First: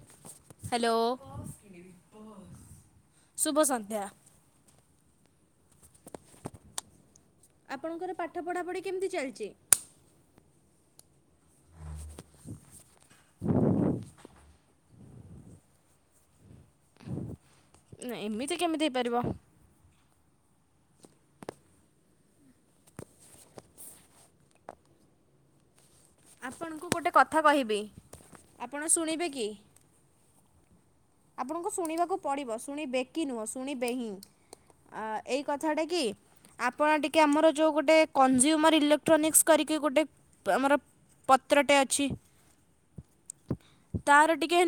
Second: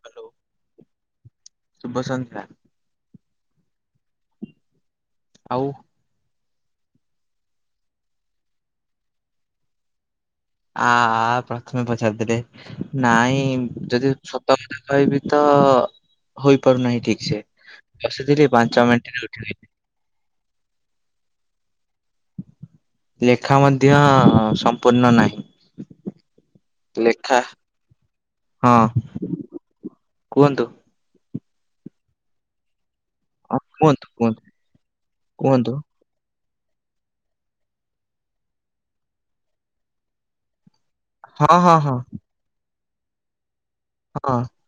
Hello hello ଶୁଭସନ୍ଧ୍ୟା। ଶୁଭ ସନ୍ଧ୍ୟା। ଆଉ। ଆପଣଙ୍କର ପାଠ ପଢ଼ାପଢ଼ି କେମିତି ଚାଲିଛି? ଆ ପ୍ରଥମେ ପଚାରିଦେଲେ ନାଇଁ ଯଦି ସତ କଥା କହିବି ତ ହ ହୋଇପାରୁନାହିଁ ଠିକ ସେ। ବସିଥିଲି ଏମିତି କେମିତି ପାଞ୍ଚ ହେଇପାରିବ? ମିନିଟରେ ଉଠିଲି। ଲେଖା ମଧ୍ୟ ସମ୍ପୂର୍ଣ୍ଣ ନାହିଁ। ଆପଣଙ୍କୁ ଗୋଟେ ଲେଖା କଥା କହିବି ଆପଣ ହଁ ଶୁଣିବେ କି? କୁହନ୍ତୁ। ଆପଣଙ୍କୁ ଶୁଣିବାକୁ ପଡିବ ଶୁଣିବେ। କି ନୁହଁ ହଁ ଶୁଣିବେ କୁହନ୍ତୁ ହିଁ କୁହନ୍ତୁ ଆ ଏଇ କୁହନ୍ତୁ କଥାଟା କି ଆପଣ ଟିକେ ଆମର ଯୋଉ ଗୋଟେ କନଜୁମର ଇଲେକ୍ଟ୍ରୋନିକ୍ସ କରିକି ଗୋଟେ ଆମର ହଁ ହଁ ପତ୍ରଟେ ହଁ ଅଛି ତାର ହଁ ଟିକେ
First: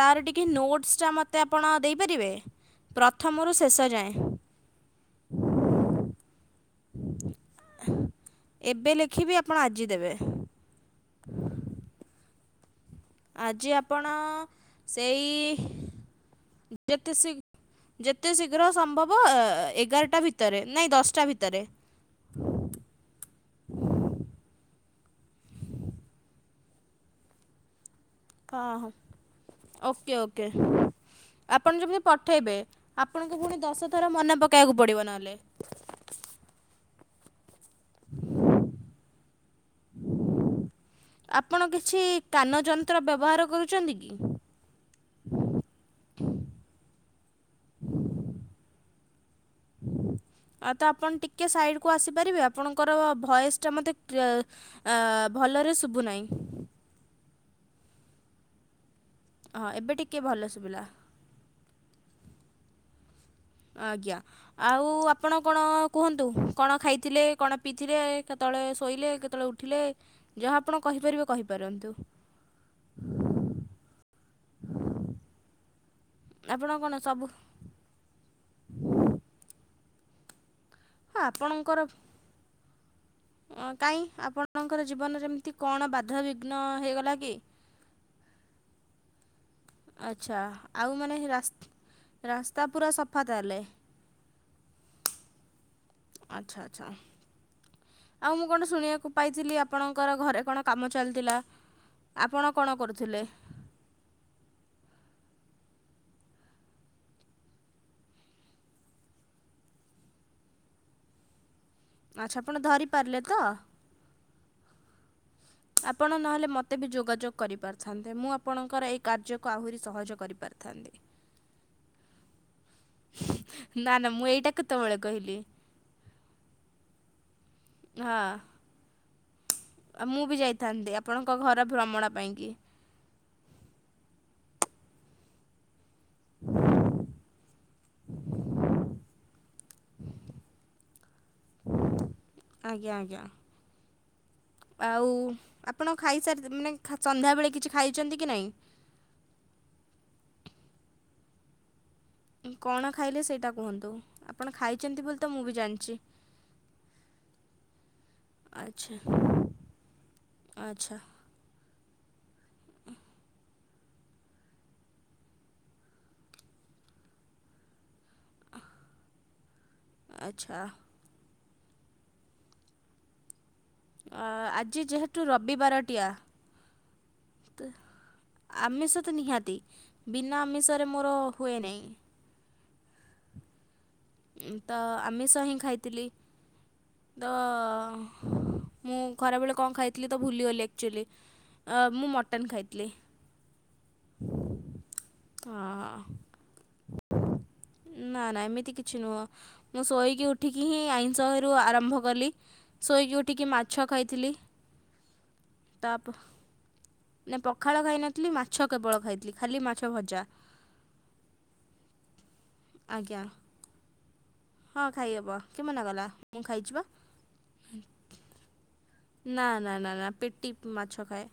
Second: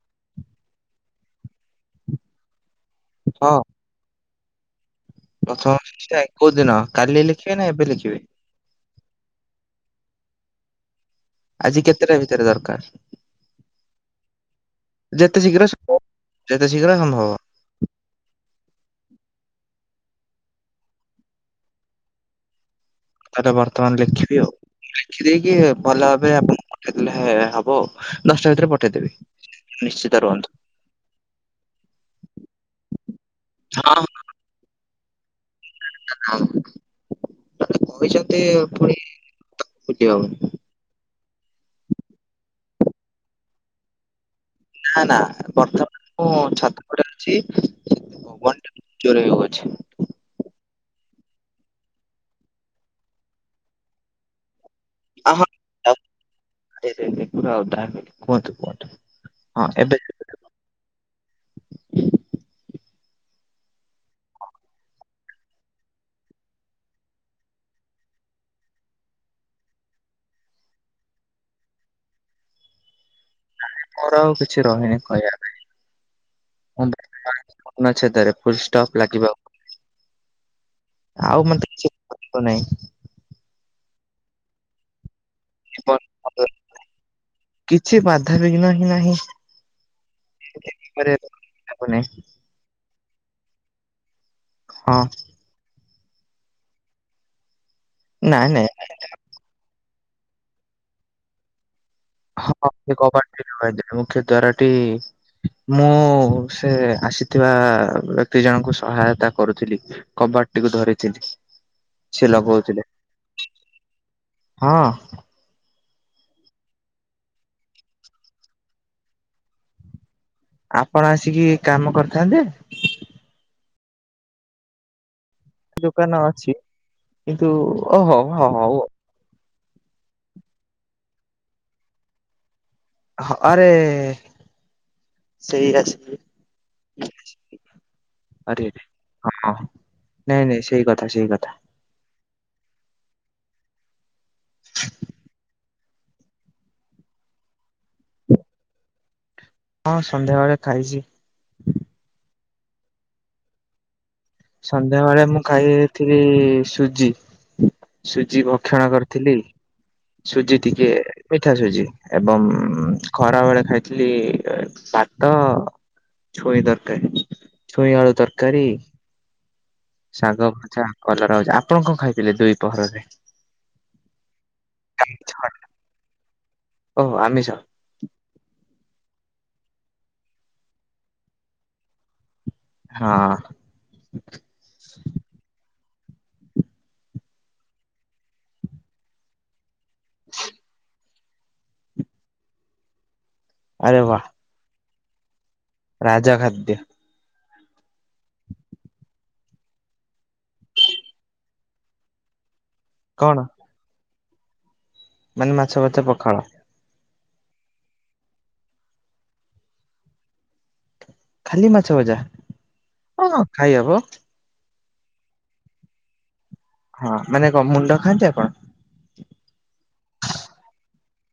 ତାର ଟିକେ ନୋଟ୍ସ୍ ଟା ମତେ ଆପଣ ଦେଇପାରିବେ? ପ୍ରଥମରୁ ଶେଷ ଯାଏଁ। ପ୍ରଥମରୁ ଶେଷଯାଏ? ଏବେ ଲେଖିବି ଆପଣ ଆଜି ଦେବେ। ଆଜି କେତେଟା ଭିତରେ ଦରକାର? ଆଜି ଆପଣ ଯେତେ ଶୀଘ୍ର ସେଇ ସମ୍ଭବ। ଶୀଘ୍ର ଯେତେ ସମ୍ଭବ ଶୀ ଯେତେ ଶିଘ୍ର ସମ୍ଭବ ଏ ଏଗାର ଟା ଭିତରେ ନାଇଁ ଦଶଟା ଭିତରେ। ତାହେଲେ ବର୍ତ୍ତମାନ ଲେଖିବି ଆଉ। ଲେଖିଦେଇକି ଭଲ ଭାବେ ଆପଣଙ୍କୁ ପଠେଇଦେଲେ ହେ ହବ ଆଉ। ଦଶଟା ହଁ ଭିତରେ ହଁ ପଠେଇଦେବି। ନିଶ୍ଚିତ ଓକେ ଓକେ। ରୁହନ୍ତୁ। ଆପଣ ଯେମିତି ପଠେଇବେ ଆପଣଙ୍କୁ ପୁଣି ଦଶ ଥର ମନେ ପକେଇବାକୁ ପଡିବ ନହେଲେ। [unintelligible] କହିଚନ୍ତି ଫୁଣି ଭୁଲିହବନି। ଆପଣ କିଛି କାନ ଯନ୍ତ୍ର ବ୍ୟବହାର କରୁଛନ୍ତି କି? ନା ନା ବର୍ତ୍ତମାନ ମୁଁ ଛାତଓପରେ ଅଛି। ପବନଟା ବହୁତ୍ ଜୋରେ ହୋ ଆ ତ ଆପଣ ଟିକ କେ ସାଇଡ କୁ ଆସି ପାରିବେ? ଆପଣଙ୍କର ଭଏସ୍ ଟା ମୋତେ କ୍ରିଅ ଆହା ଆ, କୁହନ୍ତୁ କୁହନ୍ତୁ। ହଁ ଏବେ ଟିକେ ଭଲ ଶୁବିଲା। ଆଜ୍ଞା, ଆଉ ଆପଣ କଣ କୁହନ୍ତୁ? କଣ ଖାଇଥିଲେ? କଣ ପିଇଥିଲେ? କେତ ତଳେ ଶୋଇଲେ? କେତେଳେ ଉଠିଲେ? ଯାହା ଆପଣ କହିପାରିବେ କହିପାରନ୍ତୁ? ମୋର ଆଉ କିଛି ରହିନି କହିବା ପାଇଁ। ଆପଣ କଣ ସବୁ [inaudible] ପୁନଛେଦ ରେ ଫୁଲ ଷ୍ଟପ୍ ଲାଗିବ। ହଁ ଆଉ ମୋତେ ଆପଣଙ୍କର କିଛି [inaudible] ନାଇଁ। କାଇଁ ଆପଣଙ୍କର ଜୀବନରେ ଏମ [inaudible] କିଛି ବାଧାବିଘ୍ନ ହିଁ ନାହିଁ। ଆଚ୍ଛା ଏ- ଏ- ଆଉ ଏ- ମାନେ ହେ ରାସ୍ ଏ- ଏ- ଏ- ରାସ୍ତା ପୁରା ସଫା ତାହେଲେ? ହଁ। ଆଚ୍ଛା, ଆଚ୍ଛା, ଆଉ ମୁଁ ନାଇଁ ନାଇଁ କଣ ଶୁଣିବାକୁ ପାଇଥିଲି ଆପଣ ଙ୍କର ଘରେ କଣ କାମ ଚାଲିଥିଲା? ଆପଣ କଣ ହଁ ସେ କରୁଥିଲେ? କବାଟ [inaudible] ମୁଖ୍ୟ ଦ୍ୱାରଟି ମୁଁ ସେ ଆସିଥିବା ବ୍ୟକ୍ତି ଜଣଙ୍କୁ ସହାୟତା କରୁଥିଲି। କବା ପାଟିକୁ ଧରିଥିଲି। ସେ ଆଚ୍ଛା ଆପଣ ଲଗଉଥିଲେ ଧରିପାରିଲେ ତ? ହଁ ଆପଣ ନହେଲେ ମୋତେ ବି ଯୋଗାଯୋଗ କରିପାରିଥାନ୍ତେ। ମୁଁ ଆପଣଙ୍କର ଏଇ କାର୍ଯ୍ୟକୁ ଆହୁରି ସହଜ କରି ଆପଣ ଆସିକି କାମ କରିଥାନ୍ତେ? ନା ନା ମୁଁ ଏଇଟା କେତେବେଳେ କହିଲି। ଦୋକାନ ଅଛି। କିନ୍ତୁ ଓହୋ ହଁ ହଉ ଆଉ। ଆଉ ମୁଁ ବି ଯାଇଥାନ୍ତି ଆପଣଙ୍କ ଘର ଭ୍ରମଣ ପାଇଁକି। ହଁ ଆରେ ସେଇ ଆସ [inaudible] ଆରେ ଆରେ ହଁ ନାଇଁ ନାଇଁ ସେଇ କଥା ସେଇ କଥା। ଆଜ୍ଞା, ଆଜ୍ଞା। ଆଉ ଆପ ଆପଣ ଖାଇ ସାରି ମାନେ ସନ୍ଧ୍ୟାବେଳେ କିଛି ଖାଇଚନ୍ତି କି ନାହିଁ? ହଁ ସନ୍ଧ୍ୟାବେଳେ ଖାଇଚି। କଣ ଖାଇଲେ ସେଇଟା କୁହନ୍ତୁ? ଆପଣ ଖାଇଛନ୍ତି ବୋଲି ସନ୍ଧ୍ୟାବଳେ ତ ମୁଁ ବି ଜାଣିଛି ଖାଇଥିଲି ସୁଜି। ସୁଜି ଭକ୍ଷଣ ଆଚ୍ଛା କରିଥିଲି। ସୁଜି ଟିକେ ଆଚ୍ଛା ପିଠା ସୁଜି। ଏବଂ ଉଁ, ଖରା ବେଳେ ଖାଇଥିଲି ଏ ଭାତ ଛୁଇଁ ତରକାରୀ, ଛୁଇଁ ଆଳୁ ତରକାରୀ ଶାଗ ଆଚ୍ଛା ଭଜା, କଲରା ଭଜା। ଆପଣ କଣ ଖାଇଥିଲେ ଦୁଇ ପୋହରରେ? ଅ, ଆଜି ଯେହେତୁ ରବିବାରଟିଆ ଓହୋ ଆମିଷ ତ ଆମିଷ ତ ନିହାତି ବିନା ଆମିଷରେ ମୋର ହୁଏ ନାଇ। ହଁ। ଉଁ, ତ ଆମିଷ ହିଁ ଖାଇଥିଲି। ତ ମୁଁ ଖରାବେଳେ କଣ ଖାଇଥିଲି ତ ଭୁଲିଗଲି ଏକ୍ଚୁଲି। ଅ, ମୁଁ ମଟନ୍ ଖାଇଥିଲି। ଆରେ ବାଃ। ରାଜା ଖାଦ୍ୟ। ନା। ନା ନା ଏମିତି କିଛି ନୁହଁ। ମୁଁ ଶୋଇକି ଉଠିକି ହିଁ ଆଇଁଷରୁ ଆରମ୍ଭ କଲି। ଶୋଇକି କଣ ଉଠିକି ମାଛ ଖାଇଥିଲି। ମାନେ ମାଛ ତା ଭଜା ପଖାଳ। ନା ପଖାଳ ଖାଇନଥିଲି। ମାଛ କେବଳ ଖାଇଥିଲି। ଖାଲି ମାଛ ଭଜା। ଖାଲି ମାଛ ଭଜା ଆଜ୍ଞା ହଁ ଖାଇ ହବ। ହଁ ଖାଇ ହବ କିଏ ମନା କଲା? ମୁଁ ଖାଇଛି ବା ହଁ ମାନେ କଣ ମୁଣ୍ଡ ଖାଆନ୍ତି ଆପଣ? ନା ନା ନା ନା ପେଟି ମାଛ ଖାଏ।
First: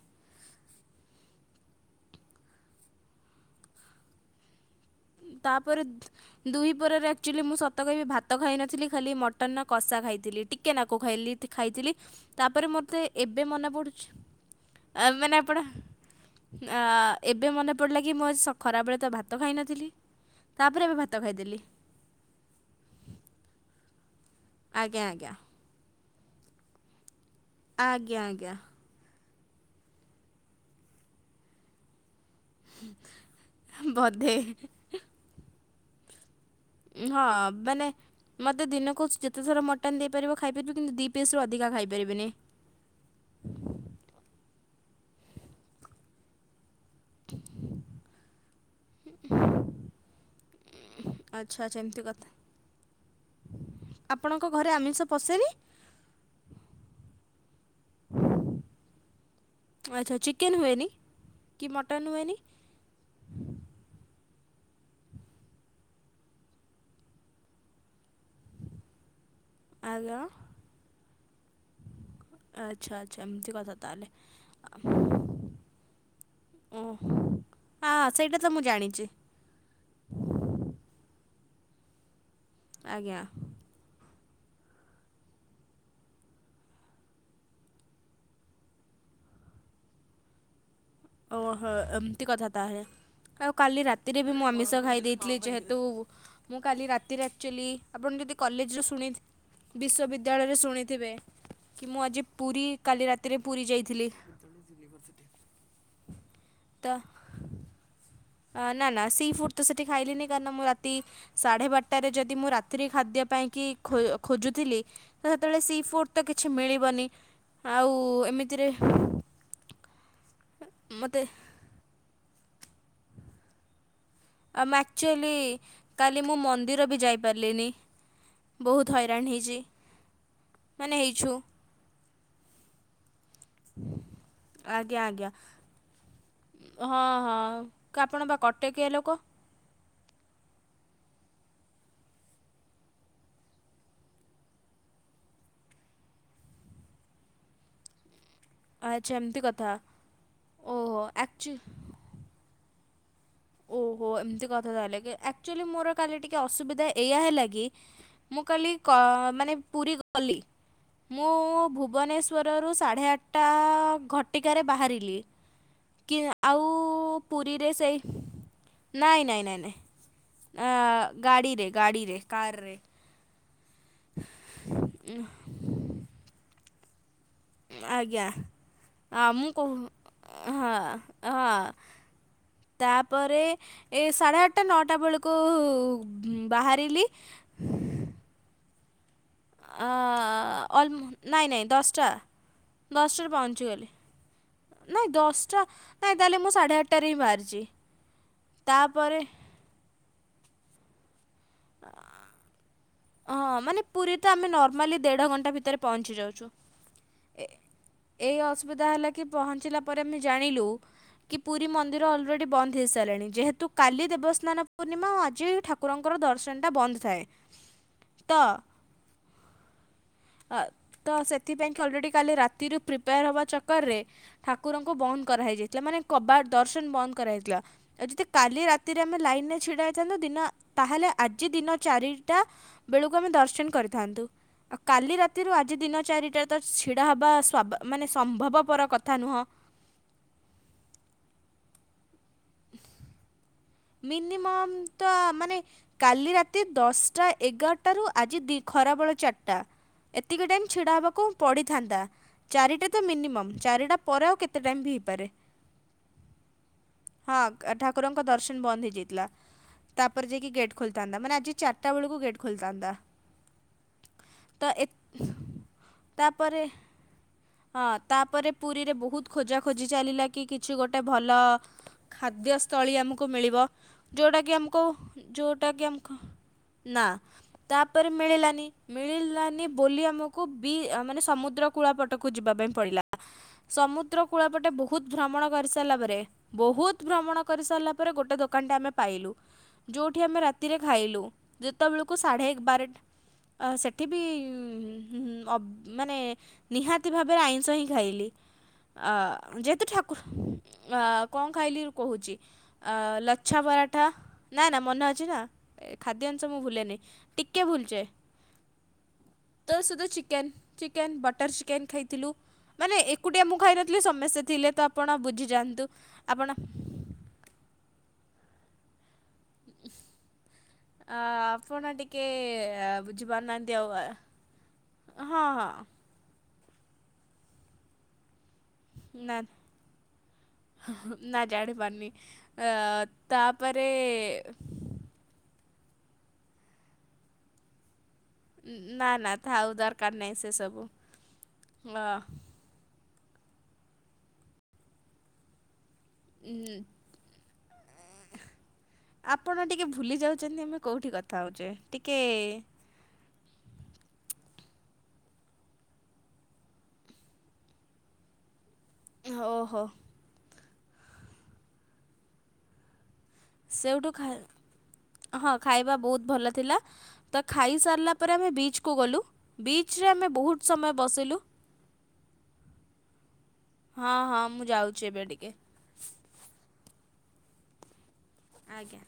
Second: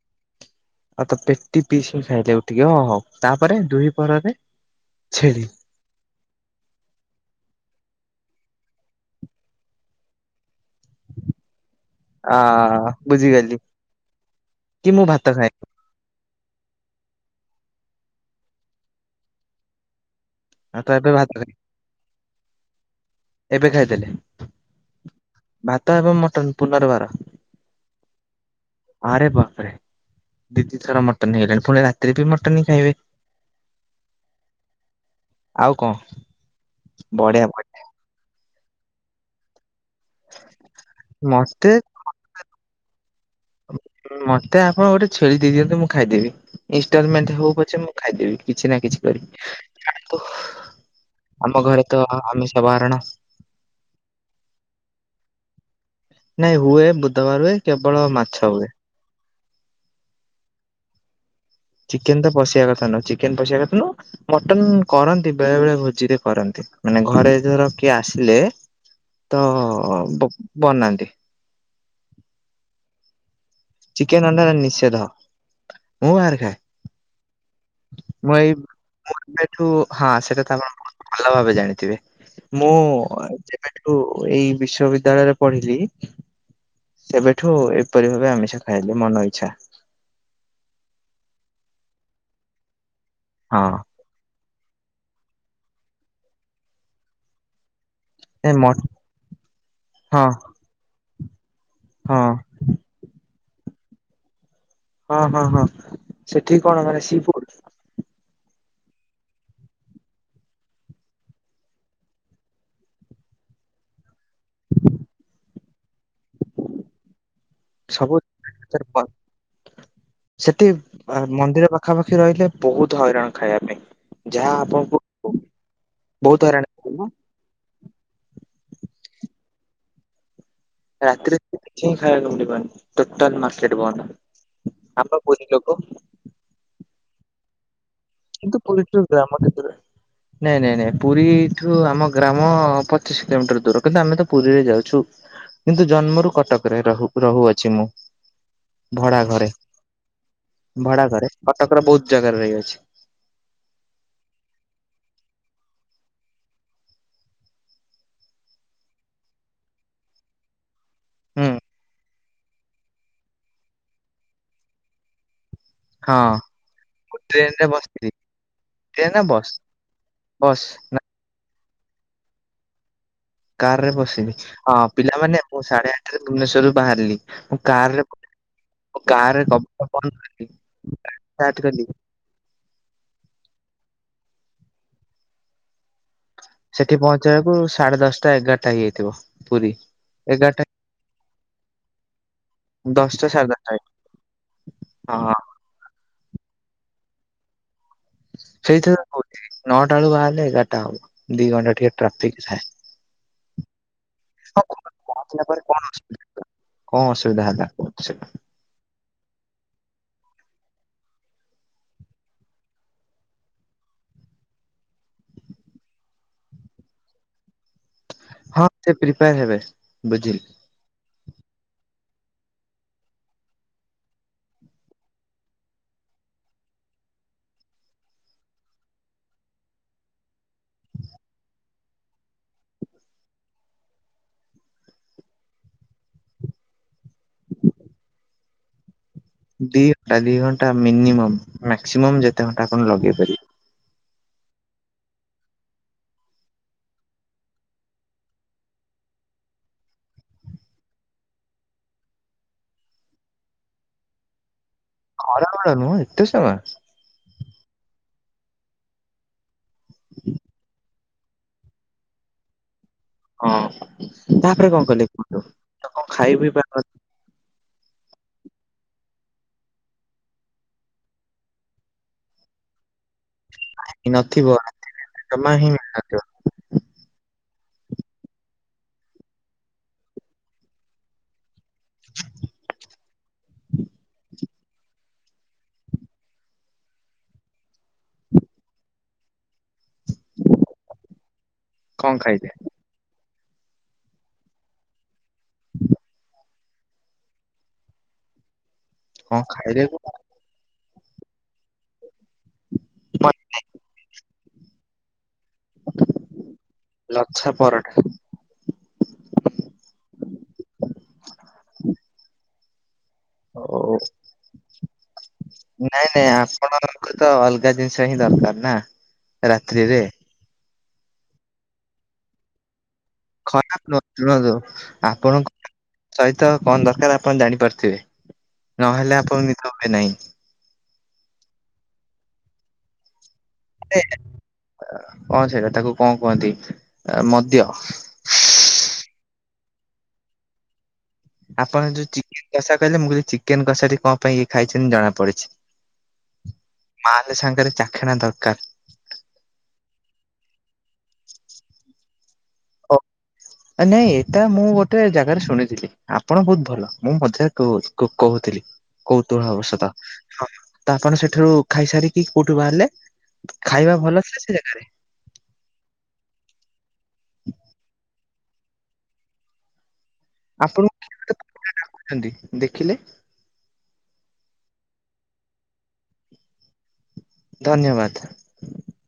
ଆଉ ତ ପେଟି ପିସିକି ଖାଇଲେ ଟିକେ ହଁ ହଉ ତାପରେ ଦୁହି ପହରରେ ଛେଳି ତାପରେ ଦୁହି ପରେ ଆକ୍ଚୁଆଲି ମୁଁ ସତ କହିବି ଭାତ ଖାଇନଥିଲି ଖାଲି ମଟନ କଷା ଖାଇଥିଲି। ଟିକେନାକୁ ଖାଇଲି ଖାଇଥିଲି ଆ ତାପରେ ମୋର ଏବେ ବୁଝିଗଲି ମନା ପଡୁଛି। କି ମୁଁ ଆ ଭାତ ମାନେ ଖାଏ ଆପଣ ଆ ଏବେ ମନେ ପଡିଲା କି ମୁଁ ଆଜି ଖରାବେଳେ ତ ଭାତ ଖାଇନଥିଲି। ଆଉ ତ ଏବେ ଭାତ ଖାଇ ଏବେ ଖାଇଦେଲେ। ଆଜ୍ଞା ଆଜ୍ଞା। ଭାତ ଏବଂ ମଟନ ପୁନର୍ବାର। ଆଜ୍ଞା ଆଜ୍ଞା। ଆରେ ବାପରେ ଦି ଦି ଥର ମଟନ ହେଇଗଲେଣି ପୁଣି ରାତି ବି ମଟନ ହିଁ ଖାଇବେ ବୋଧେ ଆଉ କଣ? ହଁ ବଢିଆ ମାନେ ମତେ ଦିନକୁ ଯେତେଥର ମଟ ନ ଦେଇପାରିବ ଖାଇପାରିବ କିନ୍ତୁ ଦୁଇ ବଢିଆ ପିସରୁ ଅଧିକ ମତେ ଖାଇପାରିବିନି। ମତେ ଆପଣ ଗୋଟେ ଛେଳି ଦେଇଦିଅନ୍ତୁ ମୁଁ ଖାଇଦେବି। ଇନଷ୍ଟଲମେଣ୍ଟ ହଉ ପଛେ ମୁଁ ଖାଇଦେବି କିଛି ନା କିଛି କରିବି। ଆଚ୍ଛା ଆମ ଆଚ୍ଛା ଘରେ ଏମିତି ତ କଥା ଆମେ ସବାହରଣା। ଆପଣଙ୍କ ଘରେ ଆମିଷ ପଶେ ନାଇଁ ହୁଏ ବୁଧବାର ହୁଏ କେବଳ ମାଛ ହୁଏ। ଆଚ୍ଛା ଚିକେନ ହୁଏନି? କି ମଟନ୍ ଚିକେନ ତ ହୁଏନି ପଶିବା କଥା ନହ ଚିକେନ ପଶିବା କଥା ନୁହଁ। ମଟନ କରନ୍ତି ବେଳେ ବେଳେ ଭୋଜିରେ କରନ୍ତି ମାନେ ଘରେ ଯେତଳେ କିଏ ଆସିଲେ ତ ଆଜ୍ଞା ବନାନ୍ତି। ଆଚ୍ଛା ଆଚ୍ଛା ଏମତି କଥା ଚିକେନ ଅଣ୍ଡା ନିଷେଧ ତାହେଲେ ମୁଁ ବାହାରେ ଖାଏ ଓ [inaudible] ମୁଁ ସେଇଟା ତ ଜାଣିଛି ଏଇଠୁ ହଁ ସେଇଟା ତ ଆପଣ ବହୁତ ଭଲ ଭାବେ ଜାଣିଥିବେ ମୁଁ ଆଜ୍ଞା ଯେବେଠୁ ଏଇ ବିଶ୍ଵବିଦ୍ୟାଳୟରେ ପଢିଲି ସେବେଠୁ ଏପରି ଭାବେ ଆମିଷ ଖାଇଲି ମନ ଇଛା। ଓହୋ ଏମିତି କଥା ତାହେଲେ ଆଉ ହଁ କାଲି ରାତିରେ ବି ମୁଁ ଆମି ଖାଇ ଦେଇଥିଲେ ଯେହେତୁ ମୁଁ କାଲି ରାତିିରେ ଆକ୍ଚୁଲି ଆପଣ ଯଦି ଏ ମ କଲେଜରୁ ହଁ ଶୁଣି ବିଶ୍ୱବିଦ୍ୟାଳୟରେ ଶୁଣିଥିବେ। କି ମୁଁ ଆଜି ହଁ ପୁରୀ କାଲି ରାତିରେ ପୁରୀ ଯାଇଥିଲି। ହଁ ହଁ ହଁ ସେଠି କଣ ମାନେ ତ ସିପୁର ନା ନା ସି ଫୁଡ ତ ସେଠି ଖାଇଲିି କାରଣ ମୁଁ ରାତି ସାଢେ ବାରଟାରେ ଯଦି ମୁଁ ରାତିରେ ଖାଦ୍ୟ ଖୋଜୁ ଥିଲି ସେତେବେଳେ ସି ଫୁଡ ମିଳିବନି। ଆଉ ସବୁ ଏମିତିରେ ସେଠି ମୋତେ ମନ୍ଦିର ପାଖାପାଖି ରହିଲେ ବହୁତ ହଇରାଣ ଖାଇବା ପାଇଁ ଯାହା ଆମ ଆପଣଙ୍କୁ ଆକ୍ଚୁଆଲି କାଲି ମୁଁ ବହୁତ ହଇରାଣ ମନ୍ଦିର ବି କରିବ ଯାଇପାରିଲିନି। ବହୁତ ହଇରାଣ ହେଇଛି। ମାନେ ହେଇଛୁ ରାତିରେ କିଛି ଖାଇବାକୁ ମିଳିବନି। ଟୋଟାଲ ମାର୍କେଟ ବନ୍ଦ ଆଜ୍ଞା ଆମ ପା ଆଜ୍ଞା ପୁରୀ ଲୋକ। ହଁ ହଁ ଆପଣ ବା କିନ୍ତୁ କଟକିଆ ପରିଚୟ ଲୋକ [unintelligible] ନାଇଁ ନାଇଁ ନାଇଁ ପୁରୀଠୁ ଆମ ଗ୍ରାମ ପଚିଶ କିଲୋମିଟର ଦୂର କିନ୍ତୁ ଆମେ ତ ପୁରୀରେ ଯାଉଛୁ। କିନ୍ତୁ ଜନ୍ମରୁ କଟକରେ ରହୁ ରହୁଅଛି ମୁଁ। ଆଚ୍ଛା ଭଡା ଏମିତି ଘରେ କଥା ଓହୋ ଭଡା ଘରେ କଟକର ବହୁତ ଜାଗାରେ ରହିଅଛି ଓ [inaudible] ହ ଏମିତି କଥା ତାହଲେ ଆଚୁଲି ମୋର କାଲି ଟିକେ ଅସୁବିଧା ଏଇ ହେଲା କି ମୁଁ କା ମାନେ ପୁରୀ ଗଲି ମୁଁ ହୁଁ ଭୁବନେଶ୍ୱରରୁ ସାଢ଼େ ଆଠଟା ଘଟିକାରେ ବାହାରିଲି କି ହଁ ଆଉ ମୁଁ ଟ୍ରେନରେ ପୁରୀରେ ସେଇ ବସିଥିଲି ଟ୍ରେନ ନା ନାଇଁ ନାଇଁ ବସ୍ ନାଇଁ ନାଇଁ ବସ୍ ଆ ନା ଗା ଗାଡ଼ିରେ ଗାଡ଼ିରେ କାର ରେ କାର ରେ ବସିବି ହଁ ପିଲାମାନେ ମୁଁ ସାଢେ ଆଠରେ ଭୁବନେଶ୍ୱର ରୁ ବାହାରିଲି। ମୁଁ କାର ରେ ଆଜ୍ଞା ଆ, ଗାଁରେ ମୁଁ କହୁ ହଁ ହଁ [unintelligible] ତାପରେ ଏ ସାଢେ ଆଠଟା ନଅଟା ବେଳକୁ ସେଠି ବାହାରିଲି ପହଞ୍ଚବାକୁ ସାଢେ ଦଶଟା ଏଗାରଟା ହେଇଯାଇଥିବ। ପୁରୀ ଏଗାର ଟା। ଅଲ୍ ନାଇଁ ନାଇଁ ଦଶଟା ଦଶଟା ଦଶଟାରେ ସାଢେ ଦଶଟା ପହଞ୍ଚିଗଲି ନାଇଁ ହଁ ଦଶଟା ନାଇଁ ତାହେଲେ ମୁଁ ସାଢ଼େ ଆଠଟାରେ ହିଁ ବାହାରିଛି। ସେଇଥିର ତା'ପରେ ହଛି ନଅଟା ବେଳୁ ବାହାରିଲେ ଏଗାରଟା ହବ। ଦି ଘଣ୍ଟା ଟିକେ ଟ୍ରାଫିକ ଥାଏ। ହଁ ମାନେ ପୁରୀ ତ ଆମେ ହଁ କଣ ନର୍ମାଲି ଦେଢ଼ ପହଞ୍ଚିଲା ଘଣ୍ଟା ପରେ ଭିତରେ କଣ ପହଞ୍ଚି ଯାଉଛୁ। କଣ ଅସୁବିଧା ଏ ହେଲା କୁହନ୍ତୁ ସେଟା। ଏଇ ଅସୁବିଧା ହେଲା କି ପହଞ୍ଚିଲା ପରେ ଆମେ ଜାଣିଲୁ କି ପୁରୀ ମନ୍ଦିର ଅଲରେଡି ବନ୍ଦ ହେଇ ସାରିଲଣି ଯେହେତୁ କାଲି ଦେବସ୍ନାନ ପୂର୍ଣ୍ଣିମା ଆଜି ଠାକୁ ଠାକୁରଙ୍କର ଦର୍ଶନଟା ବନ୍ଦ ଥାଏ। ତ ହଁ ସେ ପ୍ରିପାର ହେବେ। ବୁଝିଲି ଅ ତ ସେ ସେଥିପାଇଁକ ଅଲରେଡ଼ି କାଲି ରାତିରୁ ପ୍ରିପେୟାର ହେବା ଚକରରେ ଠାକୁରଙ୍କୁ ବନ୍ଦ କରାହେଇଯାଇଥିଲା ମାନେ କବା ଦର୍ଶନ ବନ୍ଦ କରାଯାଇଥିଲା। ଆଉ ଯଦି କାଲି ରାତିରେ ଆମେ ଲାଇନରେ ଛିଡା ହେଇଥାନ୍ତୁ ଦିନ ତାହେଲେ ଆଜି ଦିନ ଚାରିଟା ବେଳକୁ ଆମେ ଦର୍ଶନ କରିଥାନ୍ତୁ। କାଲି ରାତିରୁ ଆଜି ଦିନ ଚାରିଟା ତ ଛିଡା ହବା ମାନେ ସମ୍ଭବପର କଥା ନୁହଁ ଦି ଘଣ୍ଟା ଦି ଘଣ୍ଟା ମିନିମ ମକ୍ସିମମ୍ ଯେତେ ଘଣ୍ଟା ଆପଣ ଲଗେଇ ପାରିବେ। ମିନିମମ ତ ମାନେ କାଲି ରାତି ଦଶଟା ଏଗାରଟ ର ଆଜି ଦ ଖରା ଖରାବେଳ ଚାରିଟା ଏତିକି ଟାଇମ ଛିଡା ହବାକୁ ପଡିଥାନ୍ତା ଚାରିଟା ତ ମିନିମମ ଚାରିଟା ପରେ ଆଉ ଟାଇମ୍ ବି ହେଇପାରେ ଖରା ବେଳେ ନୁହଁ ଏତେ ସେ ହଁ କ- ଠାକୁରଙ୍କ ଦର୍ଶନ ବନ୍ଦ ହେଇଯାଇଥିଲା। ତାପରେ ଯାଇକି ଗେଟ୍ ଖୋଲିଥାନ୍ତା। ମାନେ ଆଜି ଚାରିଟା ବେଳକୁ ଗେଟ୍ ଖୋଲିଥାନ୍ତା ହଁ ତ ତାପରେ ଏ କଣ କଲେ କୁହନ୍ତୁ କଣ ଖାଇ ପି ତାପରେ ପାରୁନ ହଁ ତାପରେ ପୁରୀ ରେ ବହୁତ ଖୋଜାଖୋଜି ଚାଲିଲା କି କିଛି ଗୋଟେ ଭଲ ଖାଦ୍ୟସ୍ଥଳୀ ଆମ ମିଳିବ ଯୋଉଁଟା ନଥିବ କି ଆମକୁ ଜମା ଯୋଉଁଟା ହିଁ କି ଆମକୁ ମିଳିନଥିବ ନା ତାପରେ ମିଳିଲାନି ମିଳିଲାନି ବୋଲି ଆମକୁ ବି ମାନେ ସମୁଦ୍ର କୁଳପଟକୁ ଯିବା ପାଇଁ ପଡିଲା। ସମୁଦ୍ର କୂଳ ପଟେ ବହୁତ ଭ୍ରମଣ କରିସାରିଲା ପରେ ବହୁତ ଭ୍ରମଣ କରି ସାରିଲା ପରେ ଗୋଟେ ଦୋକାନ ଟା ଆମେ ପାଇଲୁ। ଯେଉଁଠି ଆମେ ରାତିରେ ଖାଇଲୁ ଯେତେବେଳକୁ କଣ ସାଢ଼େ ଖାଇଲେ? ଏକ ବାରଟ ଆ ସେଠି ବି ମାନେ ନିହାତି ଭାବରେ ଆଇଁଷ ହିଁ ଖାଇଲି। ଅ କଣ ଖାଇଲେ ଯେହେତୁ କୁହ? ଠାକୁର ଅ କଣ ଖାଇଲି କହୁଛି। ଆ ଲଛା ପରାଠା ନାଁ ନାଁ ମନେ ଅଛି ନା। ଏ ଖାଦ୍ୟଂଶ ମୁଁ ଭୁଲେନି ଲଛା ଟିକେ ଭୁଲି ପରଟା ଯାଏଁ। ତୋ ସୁଧା ଚିକେନ ଚିକେନ୍ ବଟର୍ ଚିକେନ୍ ଖାଇଥିଲୁ। ମାନେ ଏକୁଟିଆ ମୁଁ ଓ ଖାଇନଥିଲି ସମସ୍ତେ ଥିଲେ ତ ଆପଣ ବୁଝିଯାଆନ୍ତୁ ନାଇଁ ନାଇଁ ଆପଣ ଆପଣଙ୍କୁ ତ ଅଲଗା ଜିନିଷ କିଛା ହିଁ ଦରକାର ନା ରାତ୍ରିରେ ଅ ଆପଣ ଟିକେ ବୁଝିପାରୁନାହାନ୍ତି ଆଉ ଖରାପ ଆ, ନୁହଁ ଶୁଣନ୍ତୁ ହଁ ହଁ ଆପଣଙ୍କ ସ ତ କଣ ଦରକାର ଆପଣ ଜାଣି ପାରୁଥିବେ। ନହେଲେ ନା ଆପଣ ନିତ ହୁଏ ନାଇଁ। ଆ ତାପରେ। ଏ କଣ ସେଇଟା ତାକୁ କଣ କୁହନ୍ତି ମଦ୍ୟ? ନା ନା ଥାଉ ଦରକାର ନାହିଁ ସେ ସବୁ। ଆପଣ ଯୋଉ ଚିକେନ କଷା କହିଲେ ମୁଁ କହିଲି ଚିକେନ କଷା ଟି କଣ ପାଇଁ ଇଏ ଖାଇଛନ୍ତି ଜଣା ପଡିଚି। ଉଁ, ମାଲେ ସାଙ୍ଗେରେ ଆପଣ ଟିକେ ଭୁଲିଯାଉଚନ୍ତି ମୁଁ କୋଉଠି କଥା ହଉଚେ ଟିକେ ଆ ନାଇଁ ଏତା ମୁଁ ଗୋତେ ଜାଗାରେ ଶୁଣିଥିଲି ଆପଣ ବହୁତ୍ ଭଲ। ମୁଁ ମଝାକ୍ କହୁଅଛି କ-କୋହୁଥିଲୀ। କୌତୁହଳ ଓହୋ ଅବଶ୍ୟତ ତ ଆପଣ ସେଠରୁ ଖାଇସାରିକି କୋଉଠୁ ବାହାରିଲେ? ଖାଇବା ସେଇଠୁ ଭଲ ଖାଏ ଥିଲା ସେ ଜାଗାରେ -ହଁ ଖାଇବା ବୋହୁତ୍ ଭଲଥିଲା। ତ ଖାଇସରିଲା ପରେ ଆମେ ବିଚ୍ କୁ ଗଲୁ। ବିଚ୍ ଚ୍ ରେ ଆମେ ବୋହୁତ୍ ସମୟ ଆପଣଙ୍କୁ କିଏ ଗୋଟେ ବସିଲୁ। କହୁଛନ୍ତି ଦେଖିଲେ ହଁ ହଁ ମୁ ଯାଉଛି ଏବେ ଟିକେ। ଧନ୍ୟବାଦ୍। ଆଜ୍ଞା।